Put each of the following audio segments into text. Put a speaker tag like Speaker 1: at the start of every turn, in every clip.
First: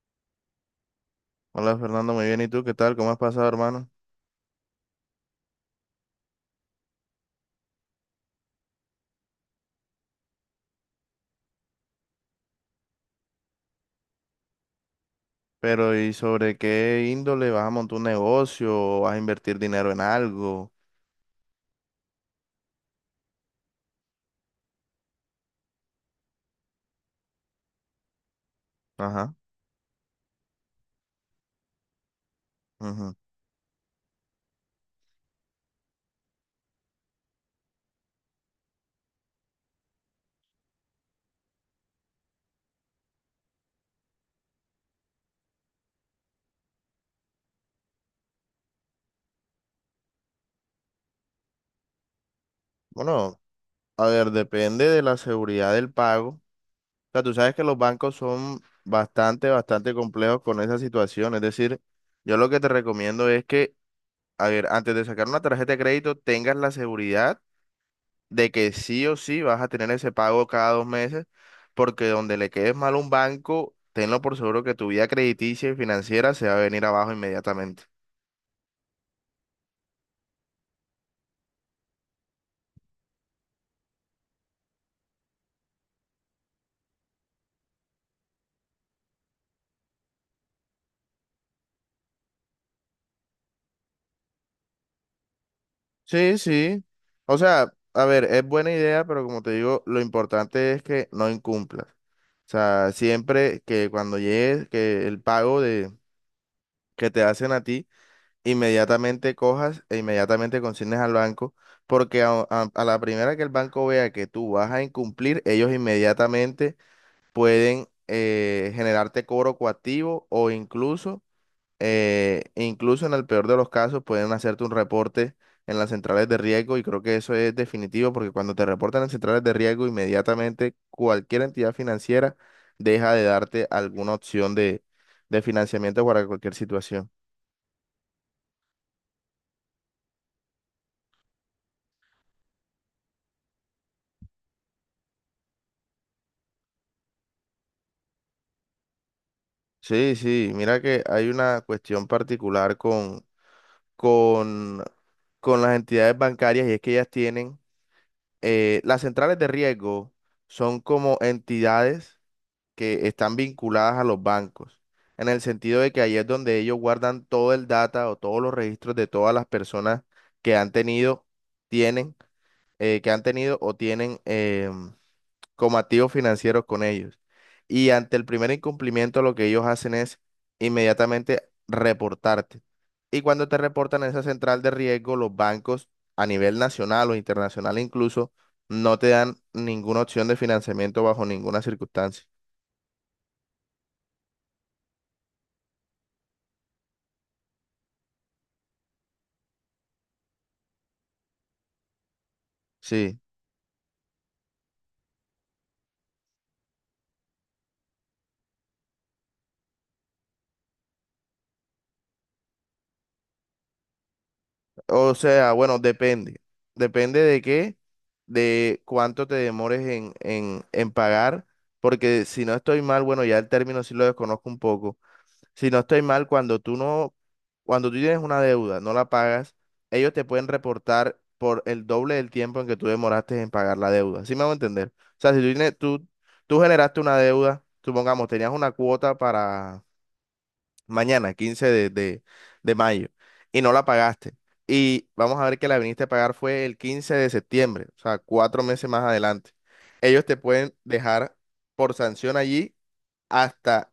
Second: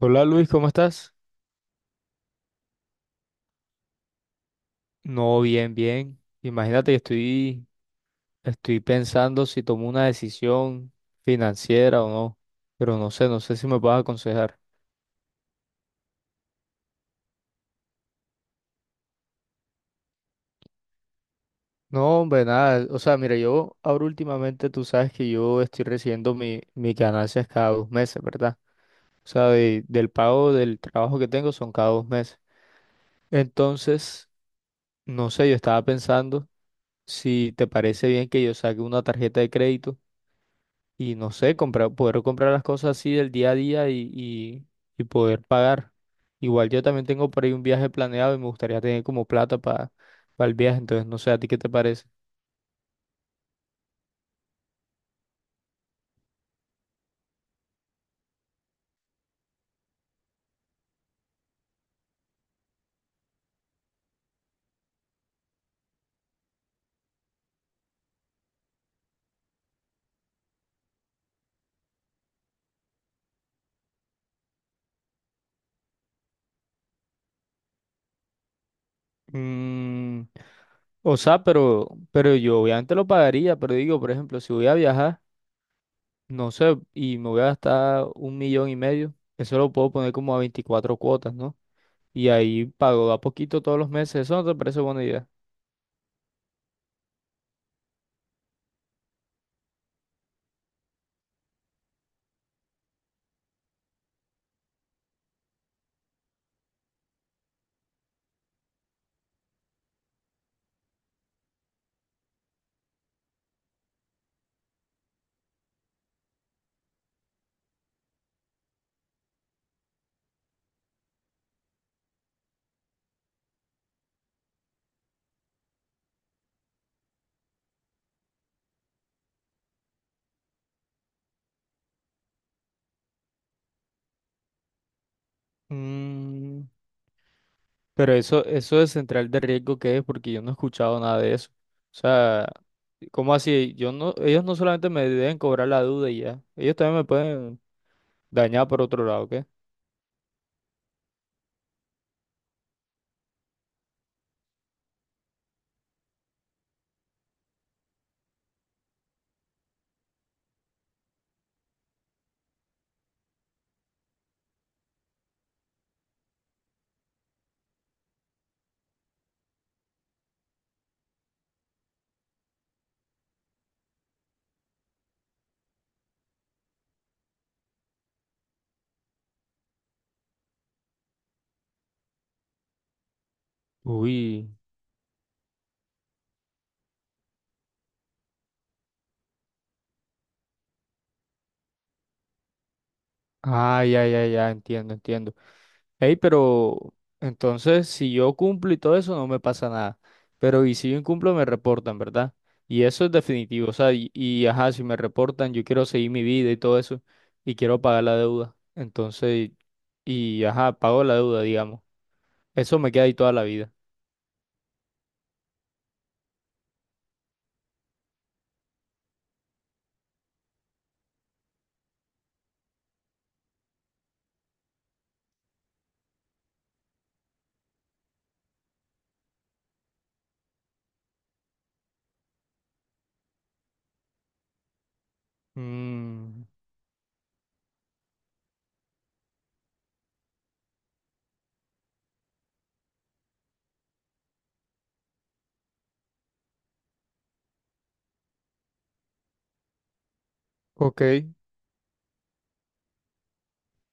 Speaker 1: Hola Luis, ¿cómo estás?
Speaker 2: Hola Fernando, muy bien. ¿Y tú qué tal? ¿Cómo has pasado, hermano?
Speaker 1: No, bien, bien. Imagínate que estoy pensando si tomo una decisión financiera o no, pero no sé si me puedes aconsejar.
Speaker 2: Pero ¿y sobre qué índole vas a montar un negocio o vas a invertir dinero en algo?
Speaker 1: No, hombre, nada. O sea, mira, yo ahora últimamente tú sabes que yo estoy recibiendo mis ganancias cada 2 meses, ¿verdad? O
Speaker 2: Ajá.
Speaker 1: sea, del pago del trabajo que tengo son cada 2 meses.
Speaker 2: Ujú.
Speaker 1: Entonces, no sé, yo estaba pensando si te parece bien que yo saque una tarjeta de crédito y no sé, poder comprar las cosas así del día a día y poder pagar. Igual yo también tengo por ahí un viaje planeado y me gustaría tener como plata para el viaje, entonces no sé, ¿a ti qué te parece?
Speaker 2: Bueno, a ver, depende de la seguridad del pago. O sea, tú sabes que los bancos son bastante, bastante complejos con esa situación. Es decir, yo lo que te recomiendo es que, a ver, antes de sacar una tarjeta de crédito, tengas la seguridad de que sí o sí vas a tener ese pago cada 2 meses, porque donde le quedes mal a un banco, tenlo por seguro que tu vida crediticia y financiera se va a venir abajo inmediatamente.
Speaker 1: Mm, o sea, pero yo obviamente lo pagaría, pero digo, por ejemplo, si voy a viajar, no sé, y me voy a gastar 1,5 millones, eso lo puedo poner como a 24 cuotas, ¿no? Y ahí pago a poquito todos los meses, ¿eso no te parece buena idea?
Speaker 2: Sí, sí. O sea, a ver, es buena idea, pero como te digo, lo importante es que no incumplas. O sea, siempre que cuando llegues, que el pago de, que te hacen a ti, inmediatamente cojas e inmediatamente consignes al banco, porque a la primera que el banco vea que tú vas a incumplir, ellos inmediatamente pueden generarte cobro coactivo o incluso en el peor de los casos, pueden hacerte un reporte en las centrales de riesgo y creo que eso es definitivo porque cuando te reportan en centrales de riesgo, inmediatamente cualquier entidad financiera deja de darte alguna opción de financiamiento para cualquier
Speaker 1: Mm,
Speaker 2: situación.
Speaker 1: Pero eso de central de riesgo, ¿qué es? Porque yo no he escuchado nada de eso. O sea, ¿cómo así? Yo no, ellos no solamente me deben cobrar la duda y ya, ellos también me pueden dañar por otro lado, ¿qué?
Speaker 2: Sí, sí, mira que hay una cuestión particular con, con las entidades bancarias y es que ellas tienen las centrales de riesgo son como entidades que están vinculadas a los bancos, en el sentido de que ahí es donde ellos guardan todo el data o todos los registros de todas las personas que han tenido, tienen, que han tenido o tienen como activos financieros con ellos. Y ante el primer incumplimiento, lo que ellos hacen es inmediatamente reportarte. Y cuando te reportan a esa
Speaker 1: ¡Uy!
Speaker 2: central de riesgo, los bancos a nivel nacional o internacional incluso no te dan ninguna opción de financiamiento bajo ninguna circunstancia.
Speaker 1: Ah, ya, ya, ya, entiendo, entiendo. Ey, pero entonces, si yo cumplo y todo eso, no me pasa nada. Pero y si yo incumplo, me reportan, ¿verdad? Y eso es
Speaker 2: Sí.
Speaker 1: definitivo. O sea, ajá, si me reportan, yo quiero seguir mi vida y todo eso, y quiero pagar la deuda. Entonces, y ajá, pago la deuda, digamos. Eso me queda ahí toda la vida.
Speaker 2: O sea, bueno, depende. Depende de qué, de cuánto te demores en pagar, porque si no estoy mal, bueno, ya el término sí lo desconozco un poco. Si no estoy mal, cuando tú tienes una deuda, no la pagas, ellos te pueden reportar por el doble del tiempo en que tú demoraste en pagar la deuda. ¿Sí me hago entender? O sea, si tú tienes, tú,
Speaker 1: Mm,
Speaker 2: tú generaste una deuda, supongamos, tenías una cuota para mañana, 15 de mayo, y no la pagaste. Y vamos a ver que la viniste a pagar fue el 15 de septiembre, o sea, 4 meses más adelante. Ellos te pueden
Speaker 1: ok,
Speaker 2: dejar por sanción allí hasta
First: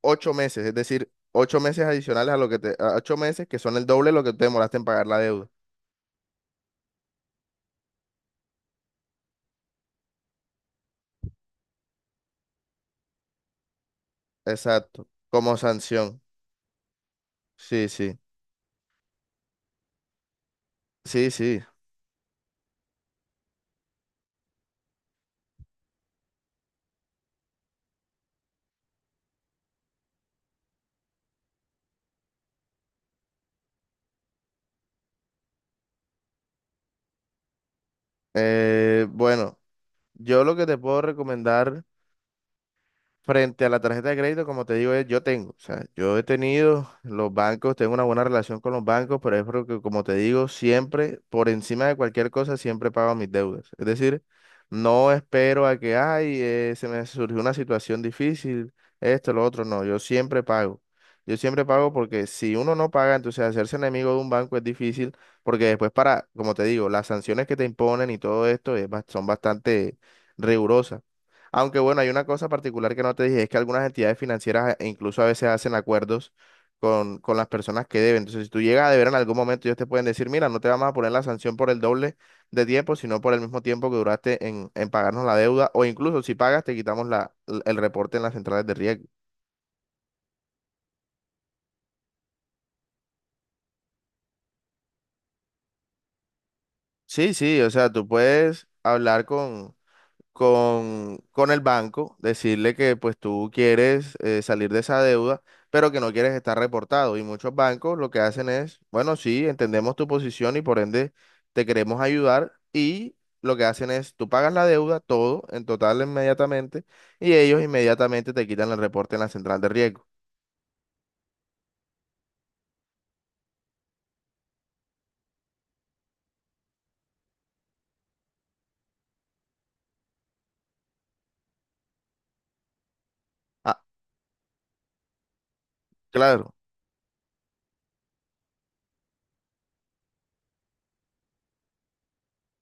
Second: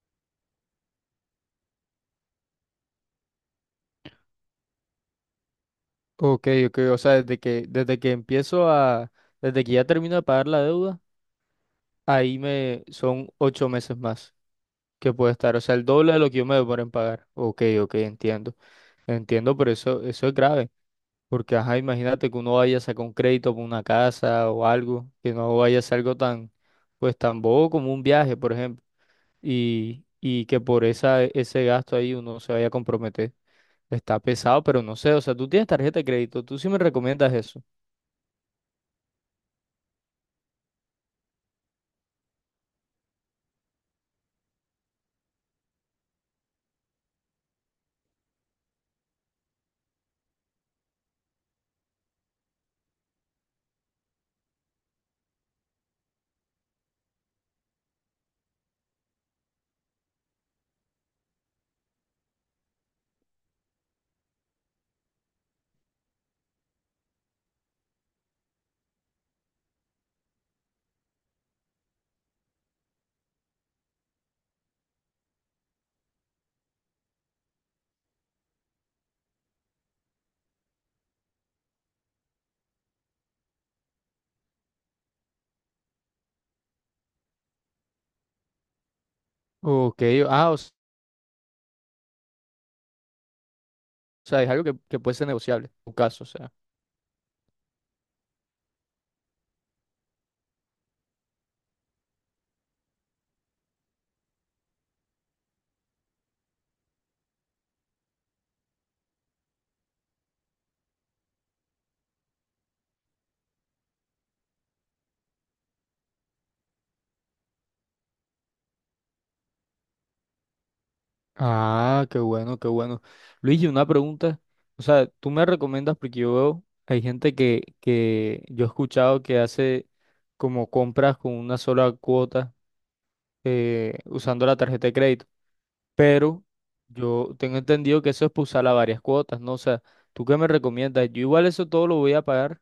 Speaker 2: 8 meses, es decir, 8 meses adicionales a 8 meses que son el doble de lo que te demoraste en pagar la deuda.
Speaker 1: ok, ok. O sea, desde que ya termino de pagar la deuda, ahí me son 8 meses más
Speaker 2: Exacto,
Speaker 1: que puede estar.
Speaker 2: como
Speaker 1: O sea, el doble de
Speaker 2: sanción.
Speaker 1: lo que yo me demoro en pagar. Ok,
Speaker 2: Sí,
Speaker 1: ok,
Speaker 2: sí,
Speaker 1: entiendo. Entiendo, pero eso es grave.
Speaker 2: sí,
Speaker 1: Porque,
Speaker 2: sí.
Speaker 1: ajá, imagínate que uno vaya a sacar un crédito por una casa o algo, que no vaya a ser algo tan, pues tan bobo como un viaje, por ejemplo. Y que ese gasto ahí uno se vaya a comprometer. Está pesado, pero no sé, o sea, tú tienes tarjeta de crédito, tú sí me recomiendas eso.
Speaker 2: Bueno, yo lo que te puedo recomendar. Frente a la tarjeta de crédito, como te digo, o sea, yo he tenido los bancos, tengo una buena relación con los bancos, pero es porque, como te digo, siempre, por encima de cualquier cosa, siempre pago mis deudas. Es decir, no espero a que, ay, se me surgió una situación difícil, esto, lo otro, no, yo siempre pago. Yo siempre pago porque si uno no paga, entonces hacerse enemigo de un banco es difícil, porque después para, como te digo, las sanciones que te imponen y todo esto son bastante rigurosas. Aunque bueno, hay una cosa particular que no te dije, es que algunas entidades financieras incluso a veces hacen acuerdos con las personas que deben. Entonces, si tú llegas a deber en algún momento, ellos te pueden decir, mira, no te vamos a poner la sanción por el doble de tiempo, sino por el mismo tiempo que duraste en pagarnos la deuda, o incluso si pagas, te quitamos la, el reporte en las centrales de riesgo.
Speaker 1: Ok, ah, o sea, es algo que puede ser negociable, en tu caso, o sea.
Speaker 2: Sí, sí, o sea, tú puedes hablar con el banco, decirle que pues tú quieres salir de esa deuda, pero que no quieres estar reportado. Y muchos bancos lo que hacen es, bueno, sí, entendemos tu posición y por ende te queremos ayudar y lo que hacen es, tú pagas la deuda, todo, en total inmediatamente, y ellos inmediatamente te quitan el reporte en la central de riesgo.
Speaker 1: Ah, qué bueno, qué bueno. Luigi, una pregunta, o sea, tú me recomiendas porque yo veo, hay gente que yo he escuchado que hace como compras con una sola cuota
Speaker 2: Ah,
Speaker 1: usando la tarjeta de crédito, pero
Speaker 2: claro,
Speaker 1: yo tengo entendido que eso es para usarla a varias cuotas, ¿no? O sea, ¿tú qué me recomiendas? Yo igual eso todo lo voy a pagar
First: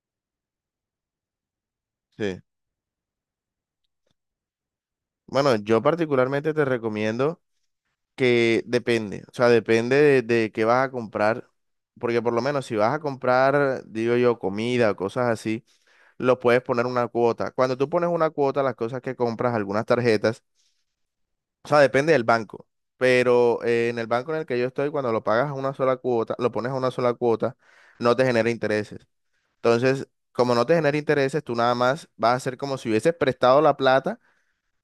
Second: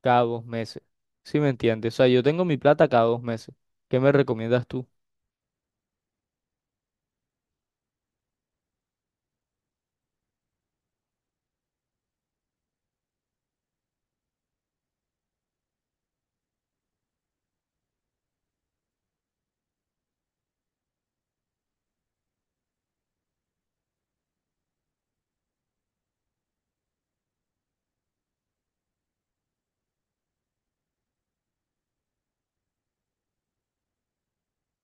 Speaker 1: cada 2 meses. ¿Sí me entiendes? O sea, yo
Speaker 2: sí.
Speaker 1: tengo mi plata cada 2 meses. ¿Qué me recomiendas tú?
Speaker 2: Bueno, yo particularmente te recomiendo que depende, o sea, depende de qué vas a comprar, porque por lo menos si vas a comprar, digo yo, comida, o cosas así, lo puedes poner una cuota. Cuando tú pones una cuota, las cosas que compras, algunas tarjetas, o sea, depende del banco, pero en el banco en el que yo estoy, cuando lo pagas a una sola cuota, lo pones a una sola cuota, no te genera intereses. Entonces, como no te genera intereses, tú nada más vas a hacer como si hubieses prestado la plata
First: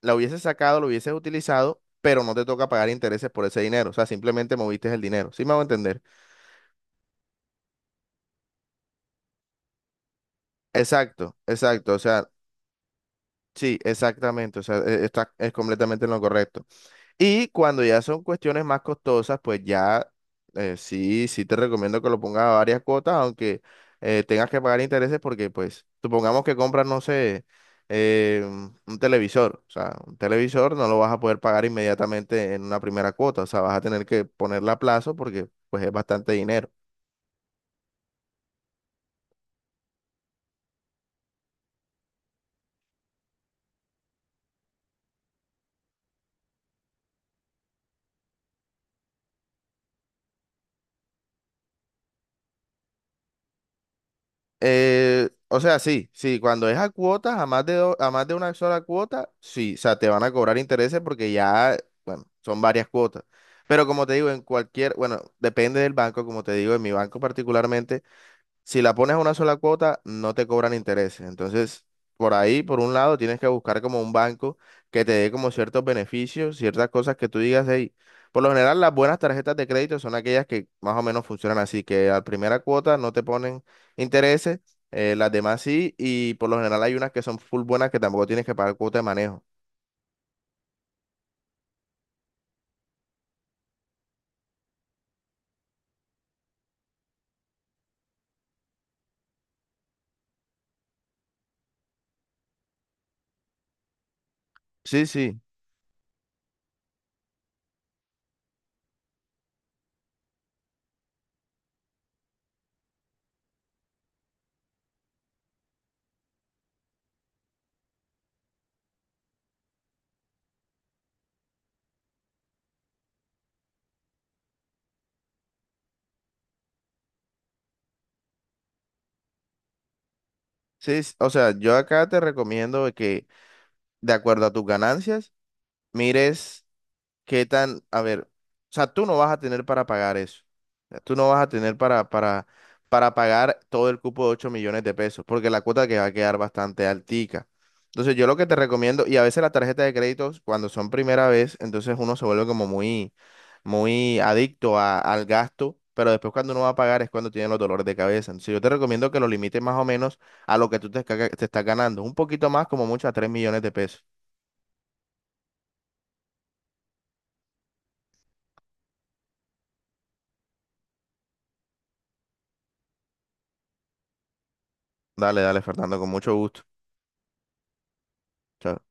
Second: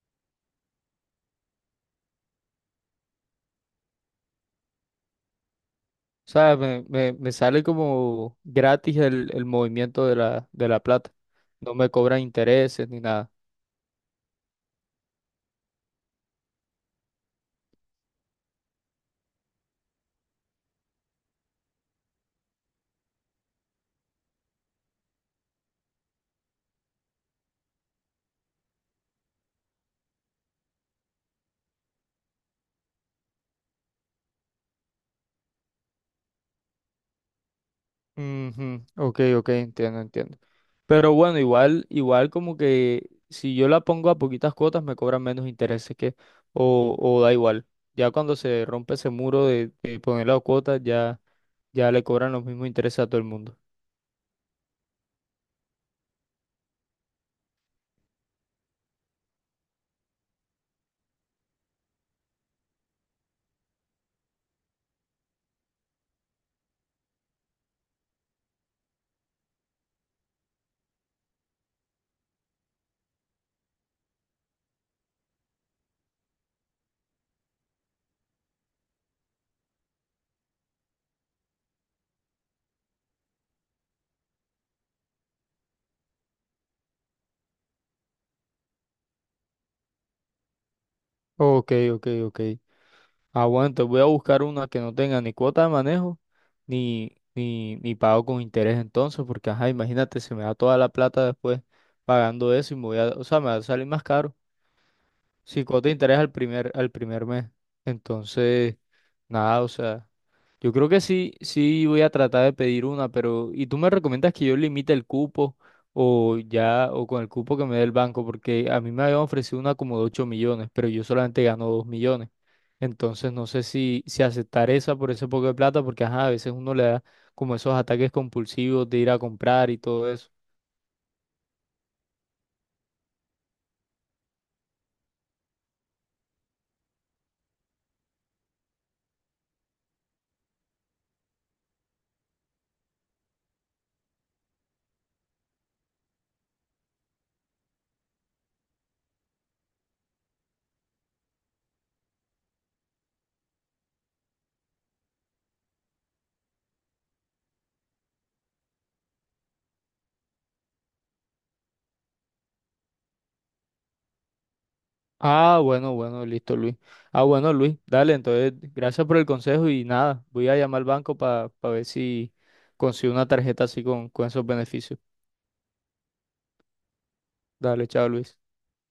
Speaker 2: la hubieses sacado, lo hubieses utilizado, pero no te toca pagar intereses por ese dinero. O sea, simplemente moviste el dinero. ¿Sí me hago entender?
Speaker 1: O sea, me sale como gratis el movimiento de la plata.
Speaker 2: Exacto,
Speaker 1: No me
Speaker 2: exacto. O
Speaker 1: cobran
Speaker 2: sea,
Speaker 1: intereses ni nada.
Speaker 2: sí, exactamente. O sea, está es completamente en lo correcto. Y cuando ya son cuestiones más costosas, pues ya sí, sí te recomiendo que lo pongas a varias cuotas, aunque tengas que pagar intereses porque, pues, supongamos que compras, no sé, un televisor. O sea, un televisor no lo vas a poder pagar inmediatamente en una primera cuota. O sea, vas a tener que ponerla a plazo porque, pues, es bastante dinero.
Speaker 1: Ujú, ok, ok, entiendo, entiendo. Pero bueno, igual como que si yo la pongo a poquitas cuotas me cobran menos intereses que, o da igual. Ya cuando se rompe ese muro de poner la cuota, ya, ya le cobran los mismos intereses a todo el mundo.
Speaker 2: O sea, sí, sí, cuando es a cuotas, a más de una sola cuota, sí, o sea, te van a cobrar intereses porque ya, bueno, son varias cuotas. Pero como te digo, en cualquier, bueno, depende del banco, como te digo, en mi banco particularmente, si la pones a una sola cuota, no te cobran intereses. Entonces, por ahí, por un lado, tienes que buscar como un banco que te dé como ciertos beneficios, ciertas cosas que tú digas, hey, por lo general las buenas tarjetas de crédito son aquellas que más o menos funcionan así, que a primera cuota no te ponen intereses, las demás sí, y por lo general hay unas que son full buenas que tampoco tienes que pagar cuota de manejo.
Speaker 1: Ok, ok, ok. Ah, bueno, entonces voy a buscar una que no tenga ni cuota de manejo, ni pago con interés entonces, porque ajá, imagínate, se me da toda la plata después pagando eso y o sea, me va a salir más caro.
Speaker 2: Sí, sí,
Speaker 1: Si cuota de interés al primer mes. Entonces, nada, o sea, yo creo que sí, sí voy a tratar de pedir una, pero, ¿y tú me recomiendas que yo limite el cupo o ya, o con el cupo que me dé el banco? Porque a mí me habían ofrecido una como de 8 millones, pero yo solamente gano 2 millones. Entonces no sé si aceptar esa por ese poco de plata, porque ajá, a veces uno le da como esos ataques compulsivos de ir a comprar y todo eso.
Speaker 2: sí, o sea, yo acá te recomiendo que de acuerdo a tus ganancias, mires qué tan, a ver, o sea, tú no vas a tener para pagar eso. O sea, tú no vas a tener para pagar todo el cupo de 8 millones de pesos, porque la cuota que va a quedar bastante altica. Entonces, yo lo que te recomiendo, y a veces las tarjetas de créditos, cuando son primera vez, entonces uno se vuelve como muy, muy adicto al gasto, pero después cuando uno va a pagar es cuando tiene los dolores de cabeza. Entonces, yo te recomiendo que lo limites más o menos a lo que te estás ganando, un poquito más, como mucho a 3 millones de pesos.
Speaker 1: Ah, bueno, bueno, listo, Luis. Ah, bueno, Luis, dale, entonces gracias por el consejo y nada, voy a llamar al banco para ver si consigo una tarjeta así con esos beneficios.
Speaker 2: Dale, dale, Fernando, con mucho gusto.
Speaker 1: Dale, chao, Luis.
Speaker 2: Chao,